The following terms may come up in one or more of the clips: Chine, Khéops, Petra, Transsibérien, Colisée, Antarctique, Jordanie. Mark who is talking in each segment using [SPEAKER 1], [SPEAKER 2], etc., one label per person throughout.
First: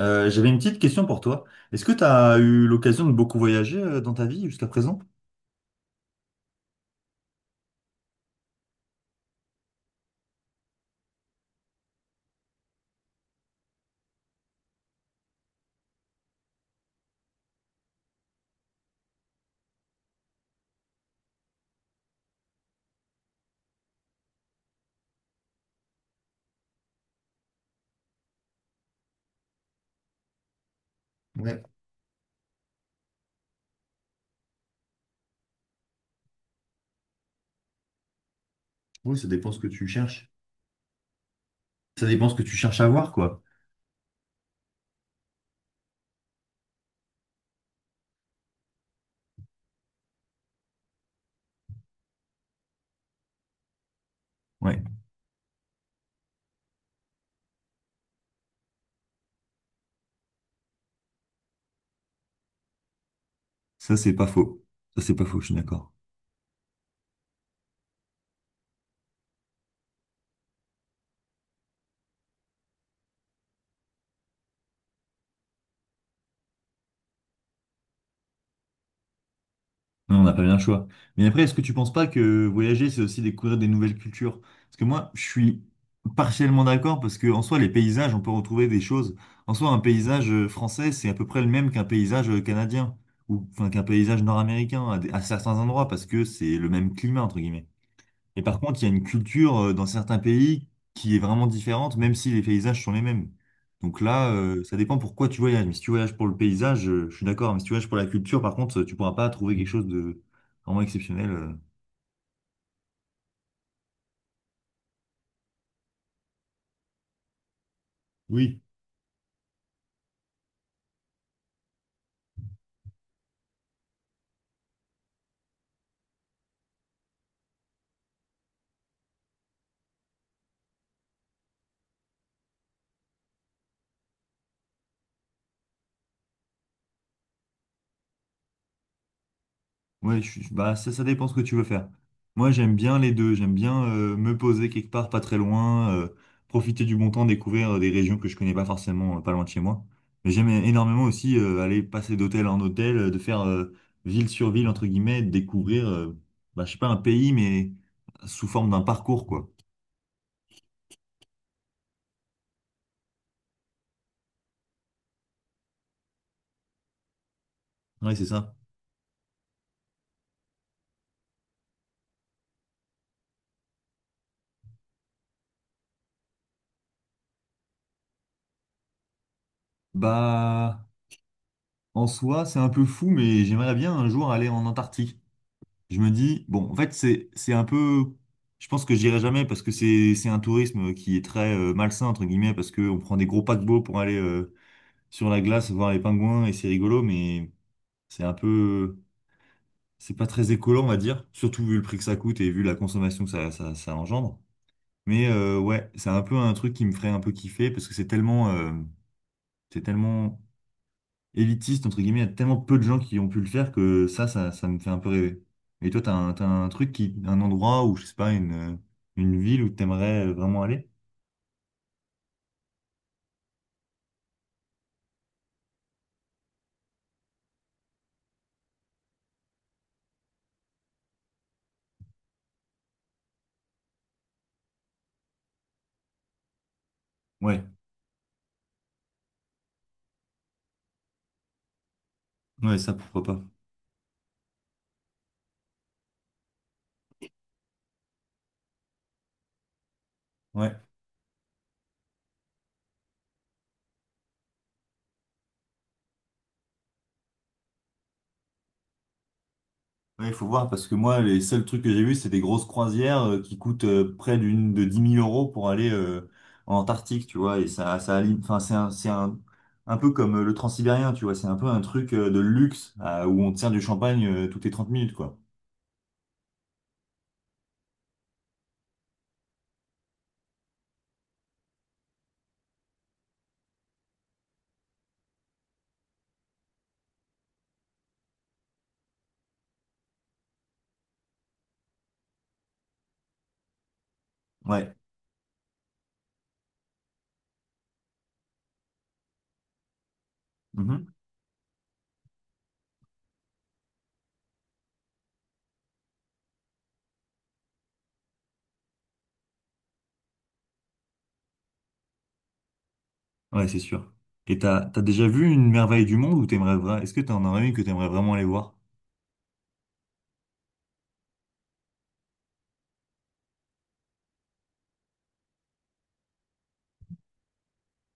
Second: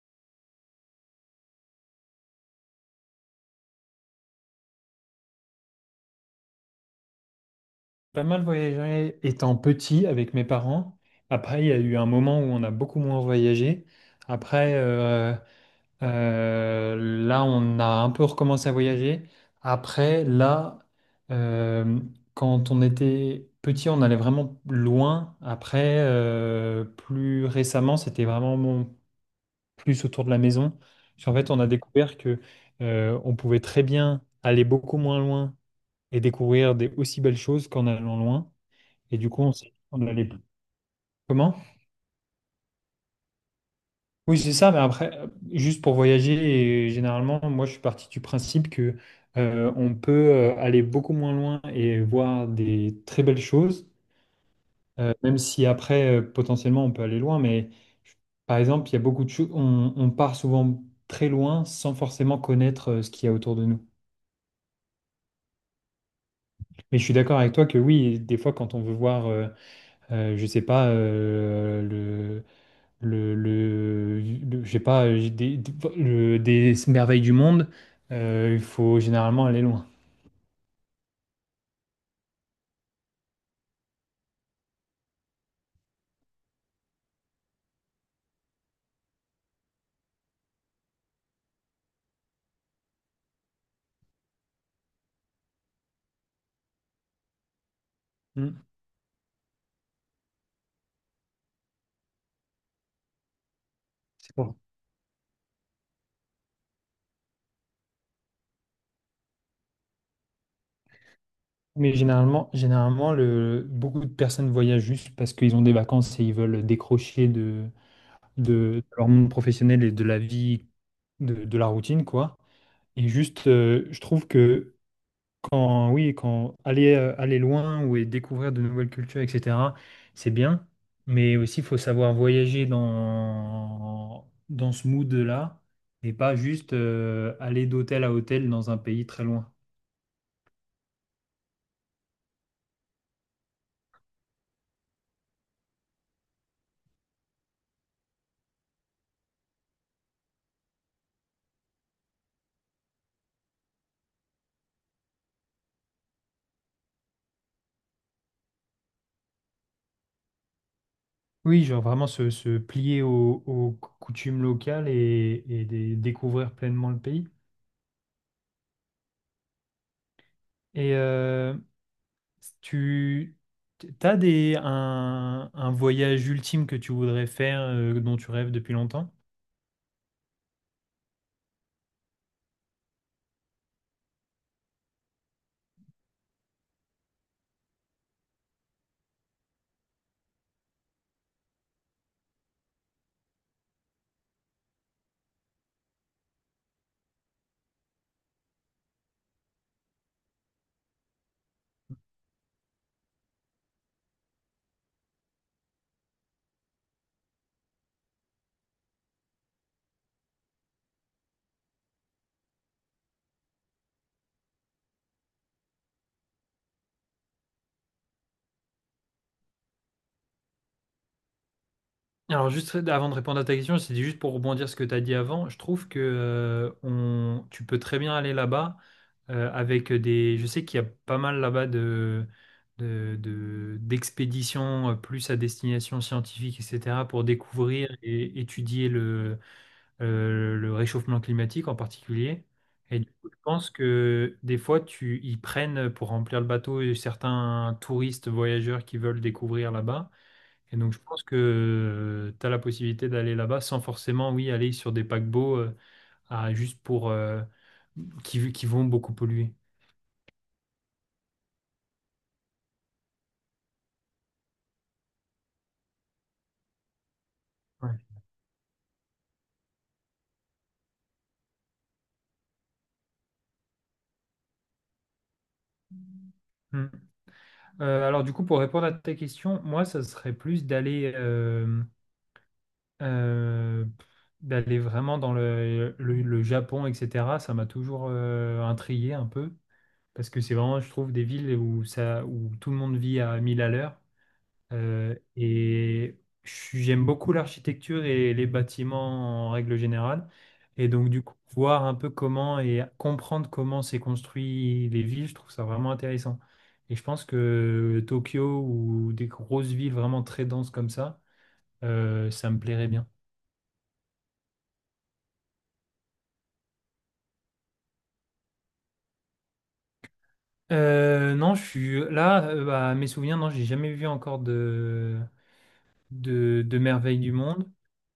[SPEAKER 1] J'avais une petite question pour toi. Est-ce que tu as eu l'occasion de beaucoup voyager dans ta vie jusqu'à présent?
[SPEAKER 2] Pas mal voyagé étant petit avec mes parents. Après, il y a eu un moment où on a beaucoup moins voyagé. Après, euh, là, on a un peu recommencé à voyager. Après, là, euh, quand on était petit, on allait vraiment loin. Après, plus récemment, c'était vraiment plus autour de la maison. Parce qu'en fait, on
[SPEAKER 1] Ouais.
[SPEAKER 2] a découvert que, on pouvait très bien aller beaucoup moins loin et découvrir des aussi belles choses qu'en allant loin.
[SPEAKER 1] Oui,
[SPEAKER 2] Et
[SPEAKER 1] ça
[SPEAKER 2] du coup,
[SPEAKER 1] dépend ce que tu
[SPEAKER 2] on allait
[SPEAKER 1] cherches.
[SPEAKER 2] plus. Comment?
[SPEAKER 1] Ça dépend ce que tu cherches à voir, quoi.
[SPEAKER 2] Oui, c'est ça, mais après, juste pour voyager, et généralement, moi, je suis parti du principe que on peut aller beaucoup moins loin et voir des très belles choses,
[SPEAKER 1] Ouais,
[SPEAKER 2] même si après, potentiellement, on peut aller loin, mais je- par exemple, il y a beaucoup de choses, on part souvent très loin sans forcément connaître ce qu'il y a autour de nous.
[SPEAKER 1] ça c'est pas faux. Ça c'est pas faux, je suis d'accord.
[SPEAKER 2] Mais je suis d'accord avec toi que oui, des fois, quand on veut voir, je sais pas, je sais pas, j'ai des- le- des merveilles du monde, il faut généralement aller loin.
[SPEAKER 1] Non, on n'a pas bien le choix. Mais après, est-ce que tu penses pas que voyager, c'est aussi découvrir des nouvelles cultures? Parce que moi, je suis partiellement d'accord parce que en soi, les paysages, on peut retrouver des choses. En soi, un paysage français, c'est à peu près le même qu'un paysage canadien ou enfin qu'un paysage nord-américain à certains endroits parce que c'est le même climat entre guillemets. Et par
[SPEAKER 2] Hmm.
[SPEAKER 1] contre, il y a une culture dans certains pays qui est vraiment différente, même si les paysages sont les mêmes. Donc là,
[SPEAKER 2] C'est pour-
[SPEAKER 1] ça dépend pourquoi tu voyages. Mais si tu voyages pour le paysage, je suis d'accord. Mais si tu voyages pour la culture, par contre, tu pourras pas trouver quelque chose de vraiment exceptionnel.
[SPEAKER 2] Mais généralement, beaucoup de personnes voyagent juste parce qu'ils ont des vacances et ils veulent décrocher de, de,
[SPEAKER 1] Oui.
[SPEAKER 2] de leur monde professionnel et de la vie, de la routine, quoi. Et juste, je trouve que quand, oui, quand aller loin ou et découvrir de nouvelles cultures, etc., c'est bien. Mais aussi, il faut savoir voyager dans ce mood-là et pas juste aller d'hôtel à hôtel dans un pays très loin.
[SPEAKER 1] Ouais, bah, ça dépend ce que tu veux faire. Moi, j'aime bien les deux. J'aime bien me poser quelque part, pas très loin, profiter du bon temps, découvrir des régions que je connais pas forcément, pas loin de chez moi. Mais j'aime énormément aussi aller passer d'hôtel en hôtel, de faire ville sur ville, entre guillemets, de découvrir, bah, je sais pas, un pays, mais sous forme d'un parcours, quoi.
[SPEAKER 2] Oui, genre vraiment se plier aux coutumes locales et découvrir pleinement le pays.
[SPEAKER 1] Ouais, c'est ça.
[SPEAKER 2] Et tu as un voyage ultime que tu voudrais faire, dont tu rêves depuis longtemps?
[SPEAKER 1] Bah, en soi, c'est un peu fou, mais j'aimerais bien un jour aller en Antarctique. Je me dis, bon, en fait, c'est un peu, je pense que j'irai jamais parce que c'est un tourisme qui est très malsain, entre guillemets, parce qu'on prend des gros paquebots pour aller sur la glace voir les pingouins et c'est rigolo, mais c'est un peu, c'est pas très écolo, on va dire, surtout vu le prix que ça coûte et vu la consommation que ça engendre. Mais ouais, c'est un peu un truc qui me ferait un peu kiffer parce que c'est tellement, c'est tellement élitiste, entre guillemets, il y a tellement peu de gens qui ont pu le faire que ça me fait un peu rêver. Et toi, t'as un truc qui, un endroit où, je sais pas, une ville où t'aimerais vraiment aller?
[SPEAKER 2] Alors juste avant de répondre à ta question, c'est juste pour rebondir sur ce que tu as dit avant. Je trouve que tu peux très bien aller là-bas avec des. Je sais qu'il y a pas mal là-bas d'expéditions plus à destination scientifique, etc., pour
[SPEAKER 1] Ouais,
[SPEAKER 2] découvrir et étudier le réchauffement climatique en particulier.
[SPEAKER 1] ouais, ça,
[SPEAKER 2] Et du
[SPEAKER 1] pourquoi
[SPEAKER 2] coup, je
[SPEAKER 1] pas.
[SPEAKER 2] pense que des fois, ils prennent pour remplir le bateau certains touristes, voyageurs qui veulent découvrir là-bas.
[SPEAKER 1] Ouais.
[SPEAKER 2] Et donc, je pense que tu as la possibilité d'aller là-bas sans forcément, oui, aller sur des paquebots à, juste pour qui vont beaucoup polluer.
[SPEAKER 1] Ouais, il faut voir parce que moi, les seuls trucs que j'ai vus, c'est des grosses croisières qui coûtent près d'une de 10 000 euros pour aller en Antarctique, tu vois. Et
[SPEAKER 2] Ouais.
[SPEAKER 1] enfin, c'est un peu comme le Transsibérien, tu vois. C'est un peu un truc de luxe où on tient du champagne toutes les 30 minutes, quoi.
[SPEAKER 2] Mm. Alors, du coup, pour répondre à ta question, moi, ça serait plus euh, d'aller vraiment dans le Japon, etc. Ça m'a toujours intrigué un peu parce que c'est vraiment, je trouve, des villes où tout le monde vit à 1000 à l'heure.
[SPEAKER 1] Ouais.
[SPEAKER 2] J'aime beaucoup l'architecture et les bâtiments en règle générale. Et donc,
[SPEAKER 1] Mhm.
[SPEAKER 2] du coup, voir un peu comment et comprendre comment s'est construit les villes, je trouve ça vraiment intéressant. Et je pense que Tokyo ou des grosses villes vraiment très denses comme ça, ça me plairait bien.
[SPEAKER 1] Ouais, c'est sûr. Et t'as déjà vu une merveille du monde ou t'aimerais vraiment, est-ce que t'en aurais une que t'aimerais vraiment aller voir?
[SPEAKER 2] Non, je suis là, bah, mes souvenirs, non, j'ai jamais vu encore de merveilles du monde.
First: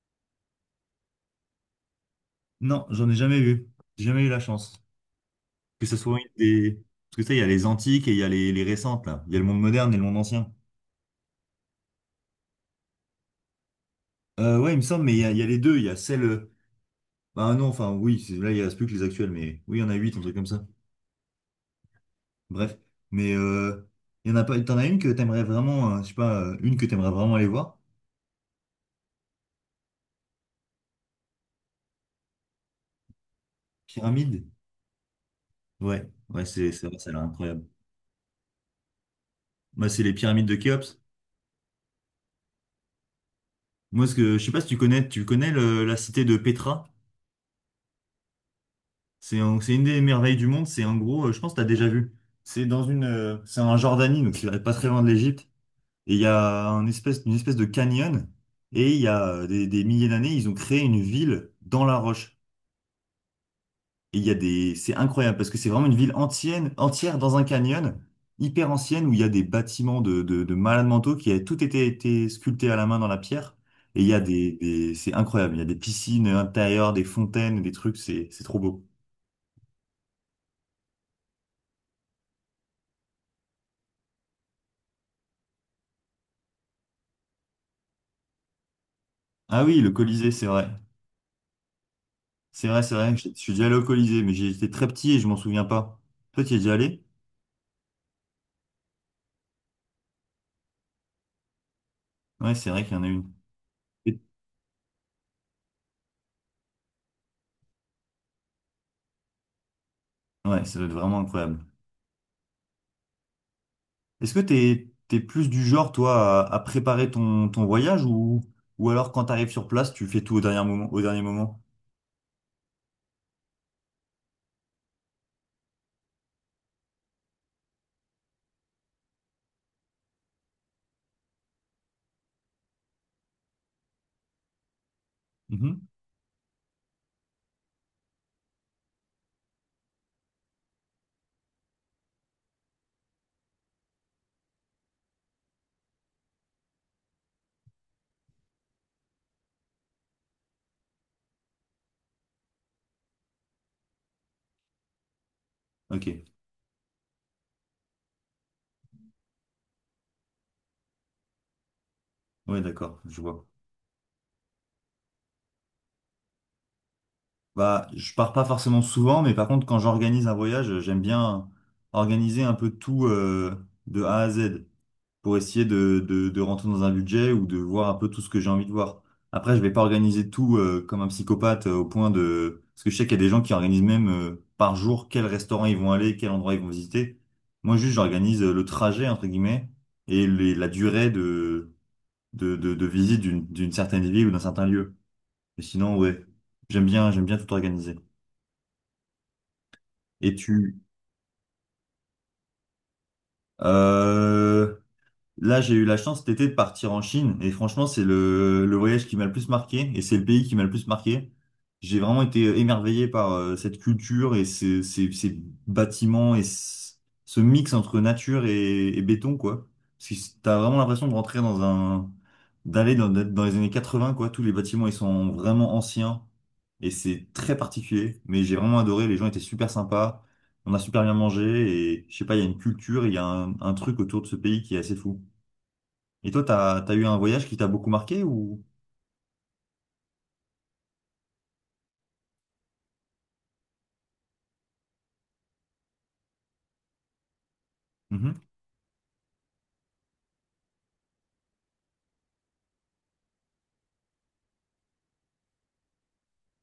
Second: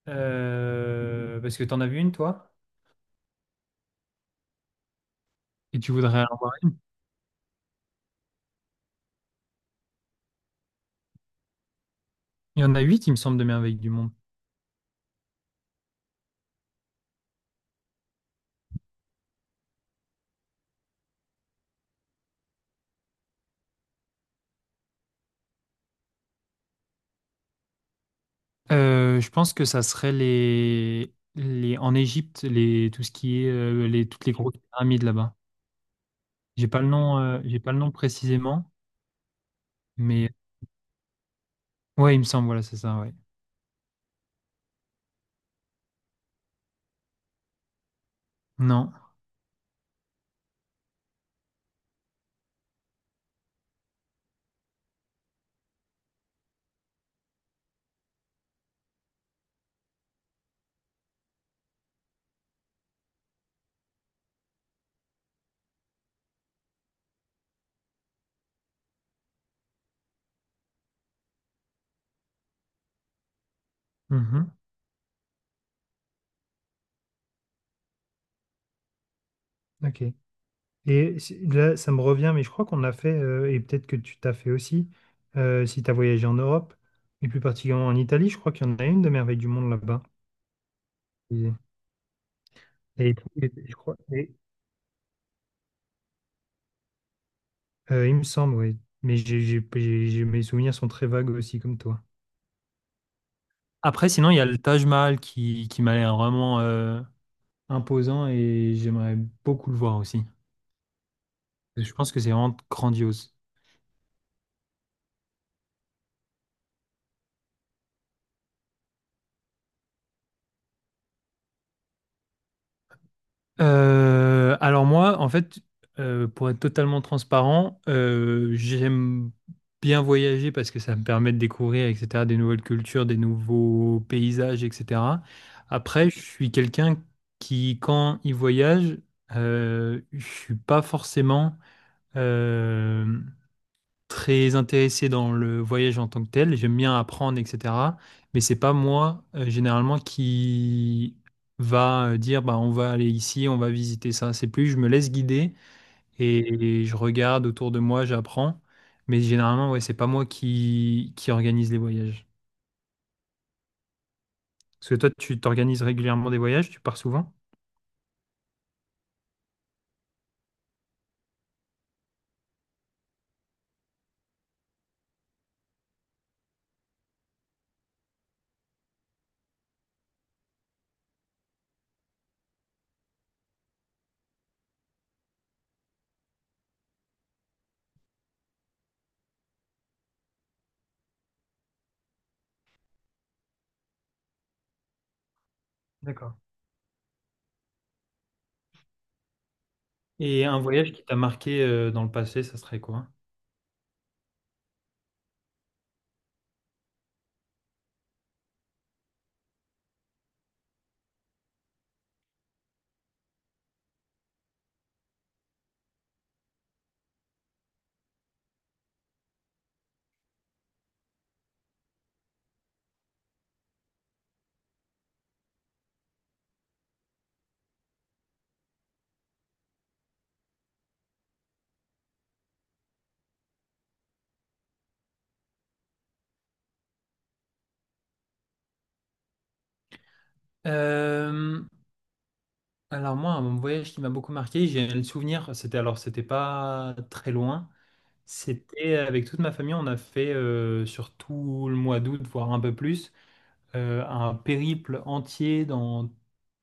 [SPEAKER 2] Parce que t'en as vu une, toi?
[SPEAKER 1] Non, j'en ai jamais vu. J'ai jamais eu la chance.
[SPEAKER 2] Et
[SPEAKER 1] Que
[SPEAKER 2] tu
[SPEAKER 1] ce soit
[SPEAKER 2] voudrais
[SPEAKER 1] une
[SPEAKER 2] en voir?
[SPEAKER 1] des, parce que tu sais, il y a les antiques et il y a les récentes, là. Il y a le monde moderne et le monde ancien.
[SPEAKER 2] Il y en a huit, il me semble, de merveilles du monde.
[SPEAKER 1] Ouais, il me semble, mais il y a les deux. Il y a celle, bah non, enfin, oui, là, il reste plus que les actuelles, mais oui, il y en a huit, un truc comme ça. Bref. Mais, il y en a pas, t'en as une que t'aimerais vraiment, je sais pas, une que t'aimerais vraiment aller voir?
[SPEAKER 2] Je pense que ça serait les en Égypte, les tout ce qui est les toutes les
[SPEAKER 1] Pyramide?
[SPEAKER 2] grosses pyramides là-bas.
[SPEAKER 1] Ouais, ouais, c'est vrai, celle-là,
[SPEAKER 2] J'ai
[SPEAKER 1] incroyable.
[SPEAKER 2] pas le nom précisément,
[SPEAKER 1] Moi, c'est les
[SPEAKER 2] mais
[SPEAKER 1] pyramides de Khéops.
[SPEAKER 2] ouais, il me semble, voilà, c'est ça, ouais.
[SPEAKER 1] Moi, ce que je sais pas si tu connais, tu connais la cité de Petra.
[SPEAKER 2] Non.
[SPEAKER 1] C'est une des merveilles du monde. C'est en gros, je pense que tu as déjà vu. C'est dans une, c'est en Jordanie, donc c'est pas très loin de l'Égypte. Et il y a un espèce, une espèce de canyon. Et il y a des milliers d'années, ils ont créé une ville dans la roche. Et il y a des, c'est incroyable parce que c'est vraiment une ville entière, entière dans un canyon, hyper ancienne, où il y a des bâtiments de malades mentaux qui avaient tout été sculptés à la main dans la pierre. Et il y a
[SPEAKER 2] Mhm.
[SPEAKER 1] c'est incroyable. Il y a des piscines intérieures, des fontaines, des trucs, c'est trop beau.
[SPEAKER 2] Ok. Et là, ça me revient, mais je crois qu'on a fait, et peut-être que tu t'as fait aussi, si tu as voyagé en Europe, et plus particulièrement en Italie, je crois qu'il y en a une de merveille du
[SPEAKER 1] Ah
[SPEAKER 2] monde
[SPEAKER 1] oui, le
[SPEAKER 2] là-bas.
[SPEAKER 1] Colisée, c'est vrai.
[SPEAKER 2] Et,
[SPEAKER 1] C'est vrai, c'est vrai. Je suis
[SPEAKER 2] et
[SPEAKER 1] déjà allé
[SPEAKER 2] je
[SPEAKER 1] au
[SPEAKER 2] crois,
[SPEAKER 1] Colisée,
[SPEAKER 2] et-
[SPEAKER 1] mais j'étais très petit et je m'en souviens pas. Toi, tu y es déjà allé?
[SPEAKER 2] Il me semble, oui. Mais mes souvenirs sont très vagues aussi, comme toi.
[SPEAKER 1] Ouais, c'est vrai qu'il y en a une.
[SPEAKER 2] Après,
[SPEAKER 1] Et-
[SPEAKER 2] sinon, il y a le Taj Mahal qui m'a l'air vraiment imposant et j'aimerais beaucoup le voir aussi.
[SPEAKER 1] Ouais, ça doit être vraiment incroyable.
[SPEAKER 2] Je pense que c'est vraiment grandiose.
[SPEAKER 1] Est-ce que t'es plus du genre, toi, à préparer ton voyage ou alors quand t'arrives sur place, tu fais tout au dernier moment, au dernier moment?
[SPEAKER 2] Alors moi, en fait, pour être totalement transparent, j'aime bien voyager parce que ça me permet de découvrir, etc., des nouvelles cultures, des nouveaux paysages, etc.
[SPEAKER 1] Mhm.
[SPEAKER 2] Après, je suis quelqu'un qui, quand il voyage, je suis pas forcément euh, très intéressé dans le voyage en tant que tel, j'aime bien apprendre, etc. Mais c'est pas moi, généralement, qui va dire, bah, on va aller ici, on va visiter ça. C'est plus, je me laisse guider
[SPEAKER 1] Ok.
[SPEAKER 2] et je regarde autour de moi, j'apprends. Mais généralement, ouais, c'est pas moi qui organise les voyages.
[SPEAKER 1] Ouais, d'accord, je vois.
[SPEAKER 2] Parce que toi, tu t'organises régulièrement des voyages, tu pars souvent?
[SPEAKER 1] Bah, je pars pas forcément souvent, mais par contre, quand j'organise un voyage, j'aime bien organiser un peu tout, de A à Z. Pour essayer de rentrer dans un budget ou de voir un peu tout ce que j'ai envie de voir. Après, je vais pas organiser tout comme un psychopathe au point de... Parce que je sais qu'il y a des gens qui organisent même par jour quel restaurant ils vont aller, quel endroit ils vont visiter. Moi, juste, j'organise le trajet, entre guillemets, et la durée de visite d'une certaine ville ou d'un certain lieu. Mais sinon, ouais,
[SPEAKER 2] D'accord.
[SPEAKER 1] j'aime bien tout organiser. Et
[SPEAKER 2] Et un
[SPEAKER 1] tu...
[SPEAKER 2] voyage qui t'a marqué dans le passé, ça serait quoi?
[SPEAKER 1] Euh, Là, j'ai eu la chance cet été de partir en Chine et franchement, c'est le voyage qui m'a le plus marqué et c'est le pays qui m'a le plus marqué. J'ai vraiment été émerveillé par cette culture et ces bâtiments et ce ce mix entre nature et béton, quoi. Parce que c'est- t'as vraiment l'impression de rentrer dans un, d'être dans les années 80, quoi. Tous les bâtiments, ils sont vraiment anciens et c'est très particulier. Mais j'ai vraiment adoré. Les gens étaient super sympas. On a super bien mangé et je sais pas, il y a une culture, il y a un truc autour de ce pays qui est assez fou. Et toi, t'as eu un voyage qui t'a beaucoup marqué ou?
[SPEAKER 2] Euh, alors moi, un voyage qui m'a beaucoup marqué, j'ai le souvenir, c'était pas très loin,
[SPEAKER 1] Mhm.
[SPEAKER 2] c'était avec toute ma famille, on a fait sur tout le mois d'août, voire un peu plus, un périple entier dans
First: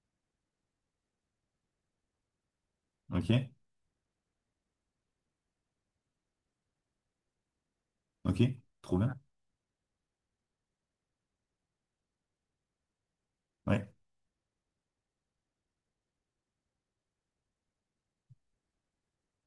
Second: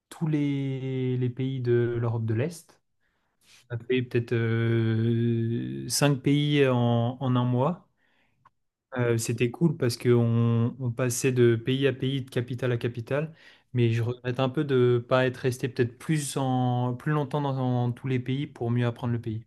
[SPEAKER 2] tous les pays de l'Europe de l'Est.
[SPEAKER 1] Ok,
[SPEAKER 2] On a fait peut-être cinq pays en un mois.
[SPEAKER 1] ok, trop bien.
[SPEAKER 2] C'était cool parce qu'on on passait de pays à pays, de capitale à capitale, mais
[SPEAKER 1] Ouais.
[SPEAKER 2] je regrette un peu de ne pas être resté peut-être plus longtemps dans tous les pays pour mieux apprendre le pays.